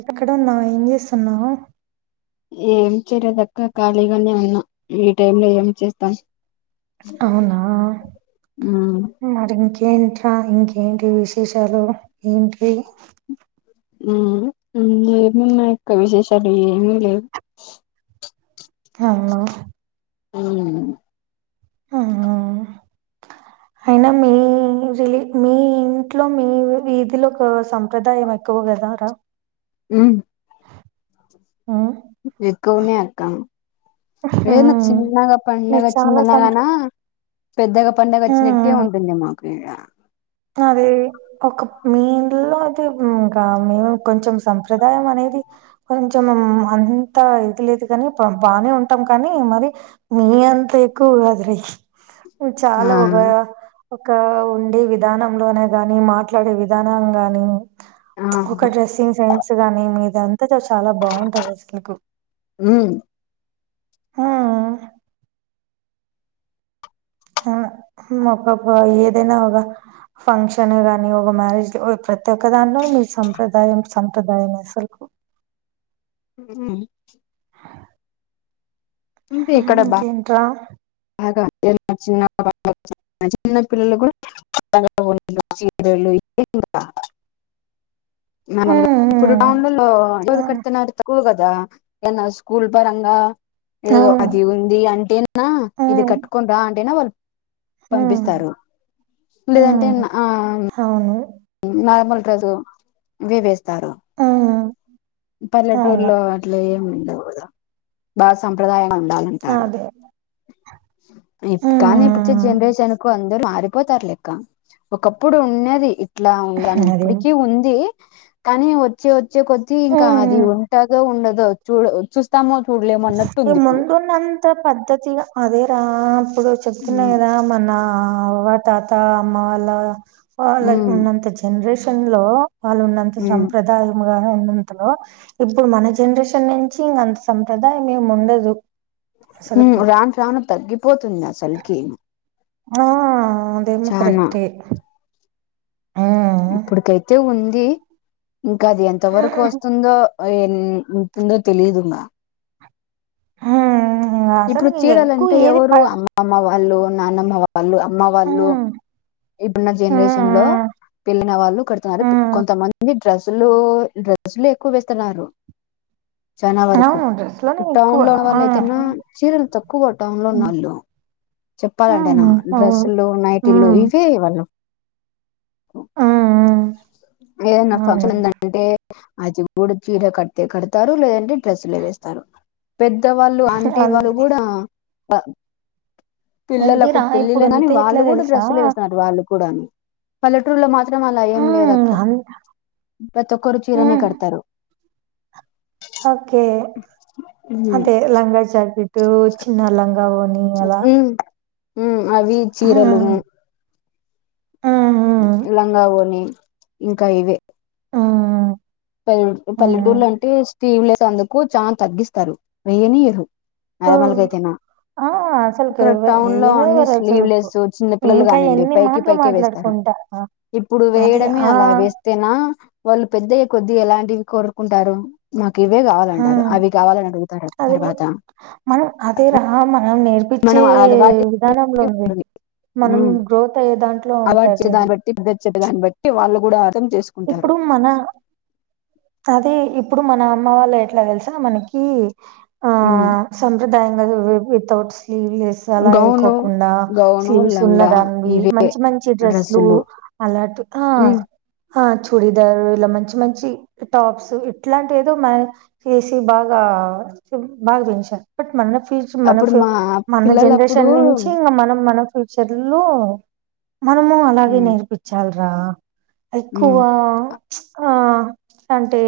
ఎక్కడ ఉన్నా ఏం చేస్తున్నావు ఏం చేరయేదక్క ఖాళీగానే ఉన్నా ఈ టైమ్ లో ఏం చేస్తాం అవునా అ ఇం ఏంట్రా ఇంకేంటి విశేషాలు ఏంటి ఏమున్నా యొక్క విశేషాలు ఏమిీ లేవు అ ఆ హ అయినా మీలీ మీ ఇంట్లో మీ వీధిలో ఒక సంప్రదాయం ఎక్కువ కదారా ఉ ఉమ్ ఎక్కువనే అక్క ఏదన్నా ఉమ్, చిన్నగా పడుగ మీరు చాలా సంప్ర చిన్ననగానా పెద్దగా పడుగ వచ్చినట్టే ఉంటుంది అమ్మా కే అదే ఒక మీ ఇంట్లో అయితే ఇంకా మేము కొంచెం సంప్రదాయం అనేది కొంచెం అంతా ఇది లేదు కానీ బానే ఉంటాం కానీ మరి మీ అంతా ఎక్కువ కదురయ ఆ చాలా ఒకగా ఒక ఉండే వి విధానంలోనే గాని మాట్లాడే విధానం గాని ఆ ఒక డ్రెస్సింగ్ సైన్స్ గానే మీద అంత చ చాలా బాగుంటది అసలకు ఆా ఒక ఏదైనా ఒక ఫంక్షన్ గానీ ఒక మ్యారేజ్ ప్రతి ఒక్క దానిలో మీ సంప్రదాయం సంప్రదాయం అసలు అ అంటే ఇక్కడ కేంట బాగా చి చిన్న పిల్లలు కూడా మమ హ్మ్. ఇప్పుడు హ్మ్. టౌన్లలోో హ్మ్. కడుతున్నారు తక్కువ కదా ఎంద స్కూల్ పంగా ఏదో అవును అది ఉంది అంటేనా హ్మ్. కట్కుా అంటేనా వాళ్ హ్మ్. పంపిస్తారు లేదంటే హ్మ్. ఆ అవును నార్మల్ రోజు వి వేస్తారు హ్మ్. అవును పల్లెటూర్లో అట్లా ఏమిండవు బల్ సంప్రదా ఉండాలంటారు అదే కానీ ఇప్పుచ్చే హ్మ్. జనరేషన్ కు అందరుూ మ పోతారు లెక్క ఒకప్పుడు ఉన్నది ఇట్లా ఉందని అదేం ఇప్పటిక ఉంది కానీ వచ్చే వచ్చే కొది ఉమ్ కాది ఉంటదో ఉండదుో చూ చూస్తాము ఈ ముందున్నంత పద్ధతిగా అదేరా ఆ ఇప్పుడు చెప్తున్నా ఉమ్ కదా మన తాత అమ్మ అలా లా ఉమ్ ఉన్నంత జనరేషన్ లో వాళ్ళు ఉన్నంత ఉమ్ సంప్రదాయం ఉన్నంతలో ఇప్పుడు మన జనరేషన్ నుంచి ఇంంత ప్రదా మేము ఉండదు అసలుకు రాను రాను తగ్గిపోతుంది అసలుగా ఓకే ఆ అదేమ కరెక్ట్ే ఆ ఇప్పుడికైతే ఉంది ఇంకా అది ఎంత వరకు వస్తుందో ఉంటుందో తెలిదుంగా హా ఇప్పుడు చీరలుంటే ఎవరు అమ్మ అమ్మవ అల్లు నాన్నమ్మ వాళ్ళు అమ్మ వాళ్ళు ఉమ్ ఇప్పుడున్న ఉమ్ జనరేషన్ లో పళ్లిన వాళ్ళు కడుతున్నారు. ఉమ్ ఉమ్. కొంతమంది డ్రెస్సులు డ్రస్సులు ఎక్కువ వేస్తున్నారు. చాలా వరకు అవును డ్రెస్ లోనే ఎక్కువ టౌన్ లో ఉన్న ఆ వాళ్ళు అయితేనా చీరలు తక్కువ టౌన్ లో ఉన్న ఉమ్ వాళ్ళు చెప్పాలంటేనా ఉమ్, అవును డ్రెస్సులు ఆ నైటిలు. వన ఆ ఏదన్న ఆ అవును ఫంక్షన్ంద అంటే అది కూడాడ చీడ కట్టతే కడతారు లేదంట డ్రెస్లే వేస్తారు. పెద్ద వాళ్ళు అంటి అంతే వాళ్ళు కూడా బ పిల్లలకు అంతేరా ప ఇప్పుడు పెళ్ళలు కాని అంతే ఎట్లా వాళ్ళు కూడా తెలుసా డ్రస్లు వేస్తారు డ పలటరు మా మాత్రం అలా ఏం మ్మ్ లేదక్క అన్ ప్రతి ఒక్కరు చీరనే మ్మ్ కడతారు. ఓకే ఉమ్ అదే లంగా జాకెట్ట్టు చిన్న లంగా వో న ఎలా ఉ అవి చీరలు మ్మ్ ఓని ఇంకా ఇవే మ్మ్ ల్లె మ్మ్ పల్లెటూర్లు అంటే టీవీ లేసేందుకు చాల తగ్గిస్తారు వయనియరు ఓ అలమలగ అయితేనా ఆ అసలుకు ఇక్కడ ఎవ టౌన్ లో అన్ని ఎయ్యనివ్వరు అసలుకు స్లీవ్లెస్ చిన్న పిల్లలు ఇంకా కానిండి ఎన్ని పైకి మాటలు పైకి వేస్తారు. మాట్లాడుకుంటా ఇప్పుడు అదే వేయడమే ఆ అలా వేస్తేనా వాళ్ళు పెద్ద కొద్ది ఎలాంటివి కోరుకుంటారు మా ఇవే ఆ కావాలంటారు అవి కావాలని అడుగుత అది తర్వాత పపచ్చే మనం అలవాటు విధానంలో ఉంది మనం గ్రోత్ అయ అవార్డ్ చే దాన్ని బట్టి పెద్దే దాన్ని బట్టి వాళ్ళు గుడ ఇప్పుడు మన అదేప్పు ఇప్పుడు మన అమ్మ వాళ్ళ ఎట్లా తెలిసిన మనకి ఆ ఉమ్ సాప్రదా వితౌట్ స్లీవ్ లెస్ అలా గౌను వేకోకుండా గౌను స్లీవ్స్ ఉన్న లంగా దావి ఇవే మంచి మంచి డ్రెస్లు డ్రెస్సులు అలాంటి ఉమ్ ఆ చూడీదారు ఇలా మంచి మంచి టాప్స్ ఇట్లాంటి ఏదో మ చేసి బాగా బాగా పెంచారు బట్ మన ఫూ మన అప్పుడు ఫ మా మన పిల్లలప్పుడు జనరేషన్ నుంచి ఇంకా మనం మన ఫ్యచర్లు మనము అలాగే ఉమ్ నేర్పించాలి రా ఎక్కువ ఉమ్ ఆ అంటే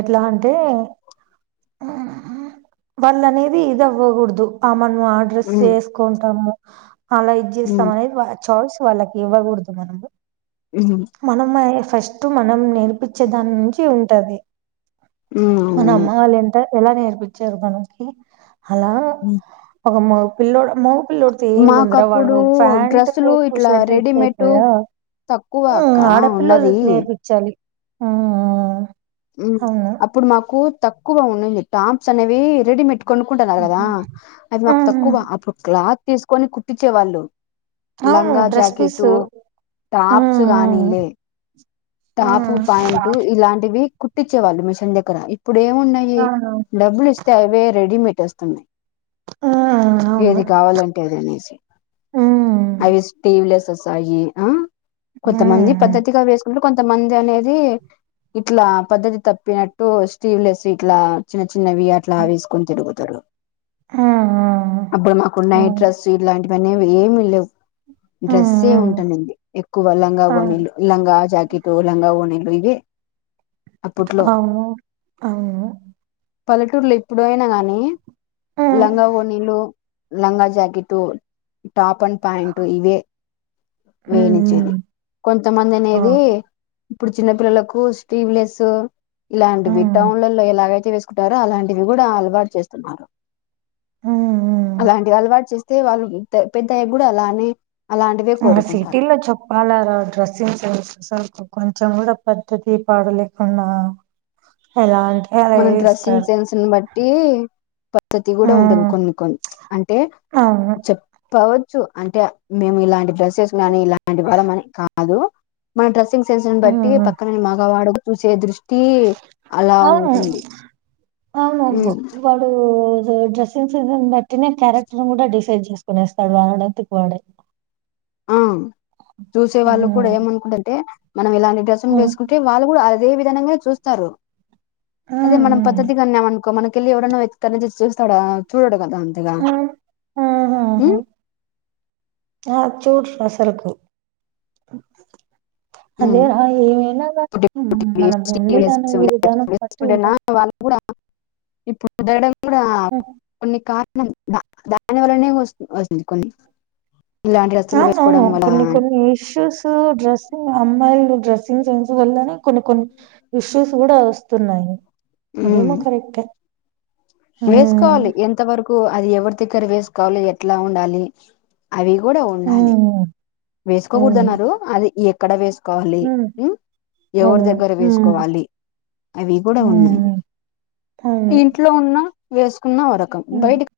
ఎట్లా అంటే వాళ్ళ అనేది ఇవకూడదు ఆ మన్న ఆర్డ్రస్ ఉమ్ చేసుకుంటాము అలా ఇది చేస్తాం ఉమ్ అనేది చార్స్ వాళ్ళకి ఇవ్వకూడదు మనము ఉమ్ మనమ్మ ఫస్ట్ మనం నేర్పించే దాని నుంచి ఉంటది అ మన అమ్మ వాళ్ళు ఎలా నేర్పిించ నకి అలా ఉ ఒక పల్లోడు మగపిల్లడితో ఏ ముందిరా వాడు మాకప్పుడు ఒక ప్యాంటట్ డ్రెస్సులు ఒక ఇట్లా స్వెట్ర్ ఇస్త రెడీమేడ్ అయిపోయా తక్కువ అక్క ఆడపిల్లల ఉన్నది నేర్పించాలి ఆ అప్పుడు మాకు తకువ ఉన్నంది టాప్స్ అనవే రెడిమేట్ కొనుక్కుంటున్నారు కదా ఆహా! అది ఆ మాకు తక్కువా అప్పుడు క్లాత్ తీసుకొని కుట్టించేవాళ్ళు అవును లంగా డ్రెస్ పీస్ జాకెట్ ఆ టాప్స్ గానీ లే ఆ టాపు పాయింట్ ఇలాంటి కుట్టిచ్చే వాళ్ళుమిిషన్క్క ఇప్పుడు ఏమున్నాయి అవును డబ్బులు ఇస్త వే రెడిమేట్ వస్తున్నాయి ఆ అవును ఏది కావాలంటేది అనేసి ఉమ్ అఐవిటీవ్లెస్ సయి ఆ ఆ కొంతమంది పద్దతిగా వేసు కొంతమంది అనేది ఇట్లా పద్ధతి తప్పినట్టు స్టీవ్ లెస్ ఇట్లా చిన్న చి చిన్నవి అట్లా వేసుకొని తిరుగుతూ ఆ [inaudible] అప్పుడు ఆ మాకున్నాయి డ్రెస్సు ఇలాంటివి పనేమీ ఏమి లేవ్ డ్రెస్సే ఉంటానండి ఎక్కువ లంగా ఆ అవును ఓనీళ్లు లంగా కితో లంగా ఓణీలు ఇవే అప్పట్లో అవు అవు పల్లెటూర్లో ఇప్పుడైనా గాని హ్మ్. లంగా ఓనీలు లంగా జాకెట్టు టాప్ అండ్ పాయాంట్ ఇవే వేయనిచ్చేది హ్మ్. కొంతమంది అనేది ది ఇప్పుడు చిన్న పిల్లలకు స్లీవ్ లెస్ ఇలాంటి వి హ్మ్. టౌన్లలో ఎలాగయితే వేసుకుంటార అలాంటివి కూడా అలవాటు చేస్తున్నారు ఆ అలాంటి అలవాటు చేస్త అయితే వాళ్ళు పెద్దయ్య గుడా అలానే అలాంటివే కోరుకుంటారు సిటీలో చేప్పాలా రా డ్రెస్సింగ్స్ సెన్స్ అసలు కొంచెం కూడా పద్ధతి పాడు లేకుండా అలాంటి మన డ్రెస్సింగ్ సెన్స్ నీ బట్టి టి పద్ధతి కూడా ఉంటుంది కొన్ని కొన్ని అంటే అవును చెప్పవ చ్చు అంటే మేము ఇలాంటి డ్రెస్సెస్ గానీ ఇలాంటి వారమని కాదు మన డ్రెసింగ్ సెన్స్ నీ బట్టి హ్మ్. పక్కన మగ వాడు చూసే దృష్టి ట్టి అలా ఉన్ అవును అవును అబ్బో వాడు డ్రెస్సింగ్ సెన్ బట్టినే క్యారెక్టర్ ను కూడా డిసైడ్ చేసుకునేస్తాడు వాడంతట వాడే ఆ చూసే వాళ్ళు కూడా హ్మ్ ఏమనుకుంటంటే మనం ఇలాంటి డ్రెస్సింగ్ వేసుకుంటే వాళ్ళ కూడా అదే విధంగా చూస్తారు అదే మనం హ్మ్ పద్ధతిగా ఉన్నామ అనుకో మనకి అకడకేలి ఎవడన్నా వెనకాల నుండి చూస్తాడా చూడడు అది అంతే గా ఆహాహా హమ్ ఆ చూడు రసలుకు ఉమ్ అదే రా ఏమైనా కా మనం ఉండేదాని ఊదానం బట్టి వేసుకుంటేనా ఉంటాం వాళ్ళు కూడా ఇప్పుడు ఇ కొన్ని కా ద దాని వల్లనే వస్తు వస్తుంది కొన్ని ఇలాంటి డ్రస్సులు అవును అవును వేసుకోవడం వల్ల కొన్ని కొన్ని ఇష్యూస్ డ్రెస్సింగ్ అమ్మాయి డ్రెసింగ్ సన్స్ కొన్ని కొన్ని ఇష్యూస్ చూడ వస్తున్నాయి అదే ఉమ్ మా కరెక్ట్ వేసుకోవాలి ఎంత వరకు అది ఎవరి తికర వేసుకోవాలి ఎట్లా ఉండాలి అవి కూడా ఉండాలి హ్మ్ వేసుకోకూడదు అవును అన్నారు అది ఎ కడ వే కోవాలి హ్మ్ ఎవరి అవును దగ్గర హ్మ్ వేసుకోవాలి అవి కూడా ఉన్నాయి మ్మ్. అవును. ఇంట్లో ఉన్న వస్ న్న వరకం హ్మ్. బయటకి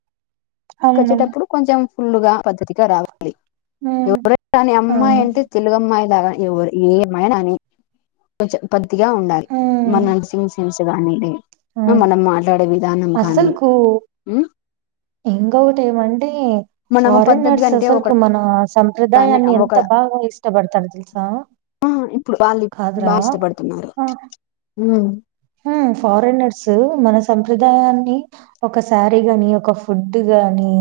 అవును. వచ్చేటప్పుడు కొంచెం పుల్లుగా పద్ధతిగా రావాలి హ్మ్. ర కాని అమ్మాయి అవును. అంటే తెలుగుమ్మాయి దాగా ఏమ ఉండాలి హ్మ్. మనసి గానే అవును. మనం మాట్లాడే విధానం కానీ ఇంకొ ఒకటి ఏమంటే మనము పద్ధతిగా ఫారెన్ర్స్ అంటే ఒక అసలుకి మన సంప్రదాయాన్ని ఒక ఎంత బాగా ఇష్టపడతారు తెలుసా ఇప్పుడు వాళ్ళు కాదరా బాగా ఇష్టపడుతున్నారు మ్ ఫారినర్స్ మన సంప్రదాయాన్ని ఒక శారీ గాని ఒక ఫుడ్ గాని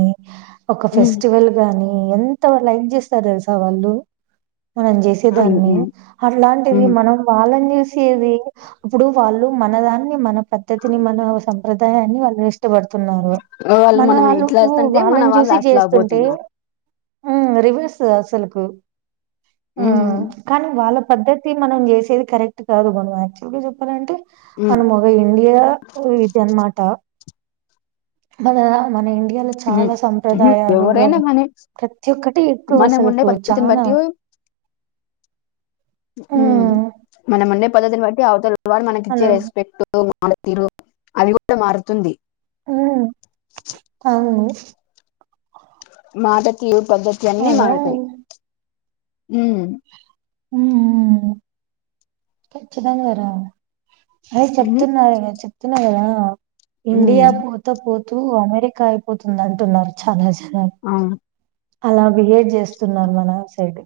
ఒక ఫెస్టివల్ గాని ఈ ఎంత లైక్ చేస్తారు తెలుసా వాళ్ళు మనం చేసేదాన్ని అట్లాంటిది మనం వాళ్ళని చూ చేది ఇప్పుడు వాళ్ళు మనదాన్ని మన పద్ధతిని మన సంప్రదాయాన్ని వాల్ వేష్ ష్టపడుతున్నారు వాళ్ళు మన మనం ఇట్లా వాళ్లకు వస్తుంటే మన వాళ్ళని వాళ్ళు చూసి అట్లా చేస్తుంటే పోతున్నారు మ్ రివర్స్ అస్సలకు మ్ కానీ వాళ్ళ పద్ధతి మనం చేసేది కరెక్ట్ కాదు మనం యాక్చువల్ గా అదేంటి మనం ఒక ఇండియా ఇది అనమాట మన మనిం ఇయాల చాలా సంప్రదాయాలు కానీ ప్రతి ఒక్కటి ఎక్కువ మనం ఉండే అసలుకు పద్ధతిని చానా మ్ హ్మ్. మనముండే పద్ధతిని బ అవతల వాళ్ళు మనకిచ్చే అలా రెస్పెక్ట్ ఆమె తీరు అది కూడా మారుతుంది మ్ అయింది మాటతీ పద్ధతి అన్ని హలో మారుతాయి ఉమ్ మ్మ్ కచ్చితంగా వరా అదే ఉహు చెప్తున్నారు చెప్తున్నారు కదా ఆ ఇండియా ఉమ్ పోతే పో తూ అమెరికా అయిపోతుందంటున్నారు చానా జ అవును అలా బిహేవ్ చేస్తున్నారు మన సైడ్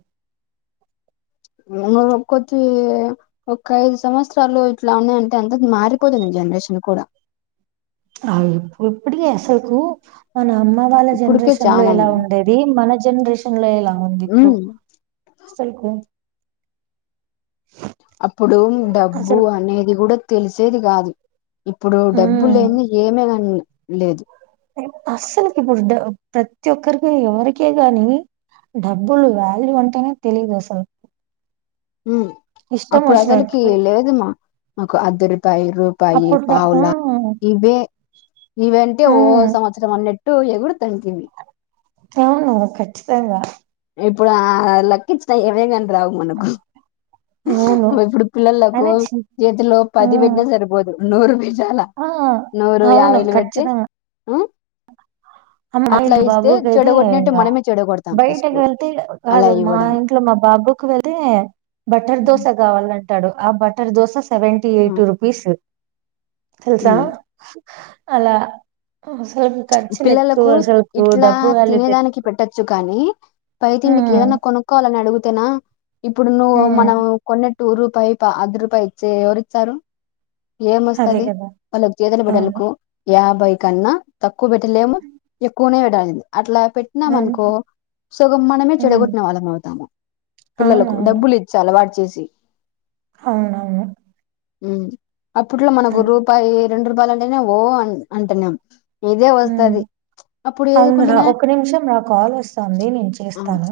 ఇంకో కొద్ది ఒక్క ఐదు సంవత్సరాలు ఇట్లా ఉన్నాయంటే అందరు మారిపోతుంది జనరేషన్ కూడా ఆ ఇప్పుడు ఇప్పటికీ అసలుకు మనం నానోళ్ళ ఇప్పుడుకే జనరేషన్లో చానా ఎలా ఉంది. ఉండేది మన జ జనరేషన్ లే ఇలా అవునండి ఇప్పుడు ఉమ్ సరపో అప్పుడు డబ్బు అసలు అనేది కూడా తెలిసేది కాదు ఇప్పుడు డబ్బు ఉమ్ లేందే ఏమీ గాని లేదు అస్సలకి ఇప్పుడు డప ప్రతి ఒక్కరికి ఎవరికీ గాని డబ్బులు వాల్యూ అంటేనే తెలిదు అసలు ఇష్టం అప్పుడు అసలకి వచ్చినట్టు లేదమ్మా అద [unintelligible] అర్ధ రూపాయి అప్పుట్లో ఆ పావలా ఇవే ఇవంటే ఆ ఓ సంవత్సరం అన్నట్టు ఇటు ఎగుడు తతివి అవును ఖచ్చితాంగా ఇప్పుడు ఆ లెక్కి ఇచ్చిన ఏవే కాంట రావు మనకు అవును ఇప్పుడు పిల్లలకు అనొచ్చు చేతిలో ఆ పది పెట్టిన సరిపోదు నోరు చాలా ఆ నూరు అవును యాభైలు పెడితే ఖచ్చితంగా అమ్మ, మా అట్లా ఇంట్లో ఇస్తే చెడ కొట్టినటు మనమే చెడ కొడతాం ఇకడకి వెళ్తే కాదు మా ఇంట్లో మా బాబుకు వెళ్తే బట్టర్ దోస ఉమ్, కావాలండి అంటాడు ఆ butter dosa seventy eight rupees తెల్సా ఉమ్. అలా మనం ఖర్చులు ఎక్ పిల్లలకు ఇట్లా తినేదానికి పెట్టొచ్చు కాని పై తికి హ్మ్ ఏదన్నా కొనుక్కోవాలని అడుగు అంతేనా ఇప్పుడు నువ్వు హ్మ్ మనం కొన్ని రూపాయి అర్ధరూపాయి ఇచ్చే ఎవరు ఇచ్చారు అదే ఏమొస్తది కదా వాళ్ళకి చేతుల అవును బెడలకు యా బైకన్నా ఎక్కువ పెట్టలేము ఎక్కునే [unintelligible] అట్లా పెట్టినామ అవును అనుకో సుగం మనమే హ్మ్ చెడగొట్టిన వాళ్ళం అవుతాము పిల్లలకు అవునవును డబ్బులు ఇచి అలవాటు చేసి అవునవును హమ్ అప్పుట్లో మనకు అలా రూపాయి రెండు రూపాయలు అంటేనే ఓ అ అంటున్నాము అవును రా ఏదికుంటేనే ఒక నిమిషం రా కాల్ వస్తుంది నేను ఆ చేస్తాను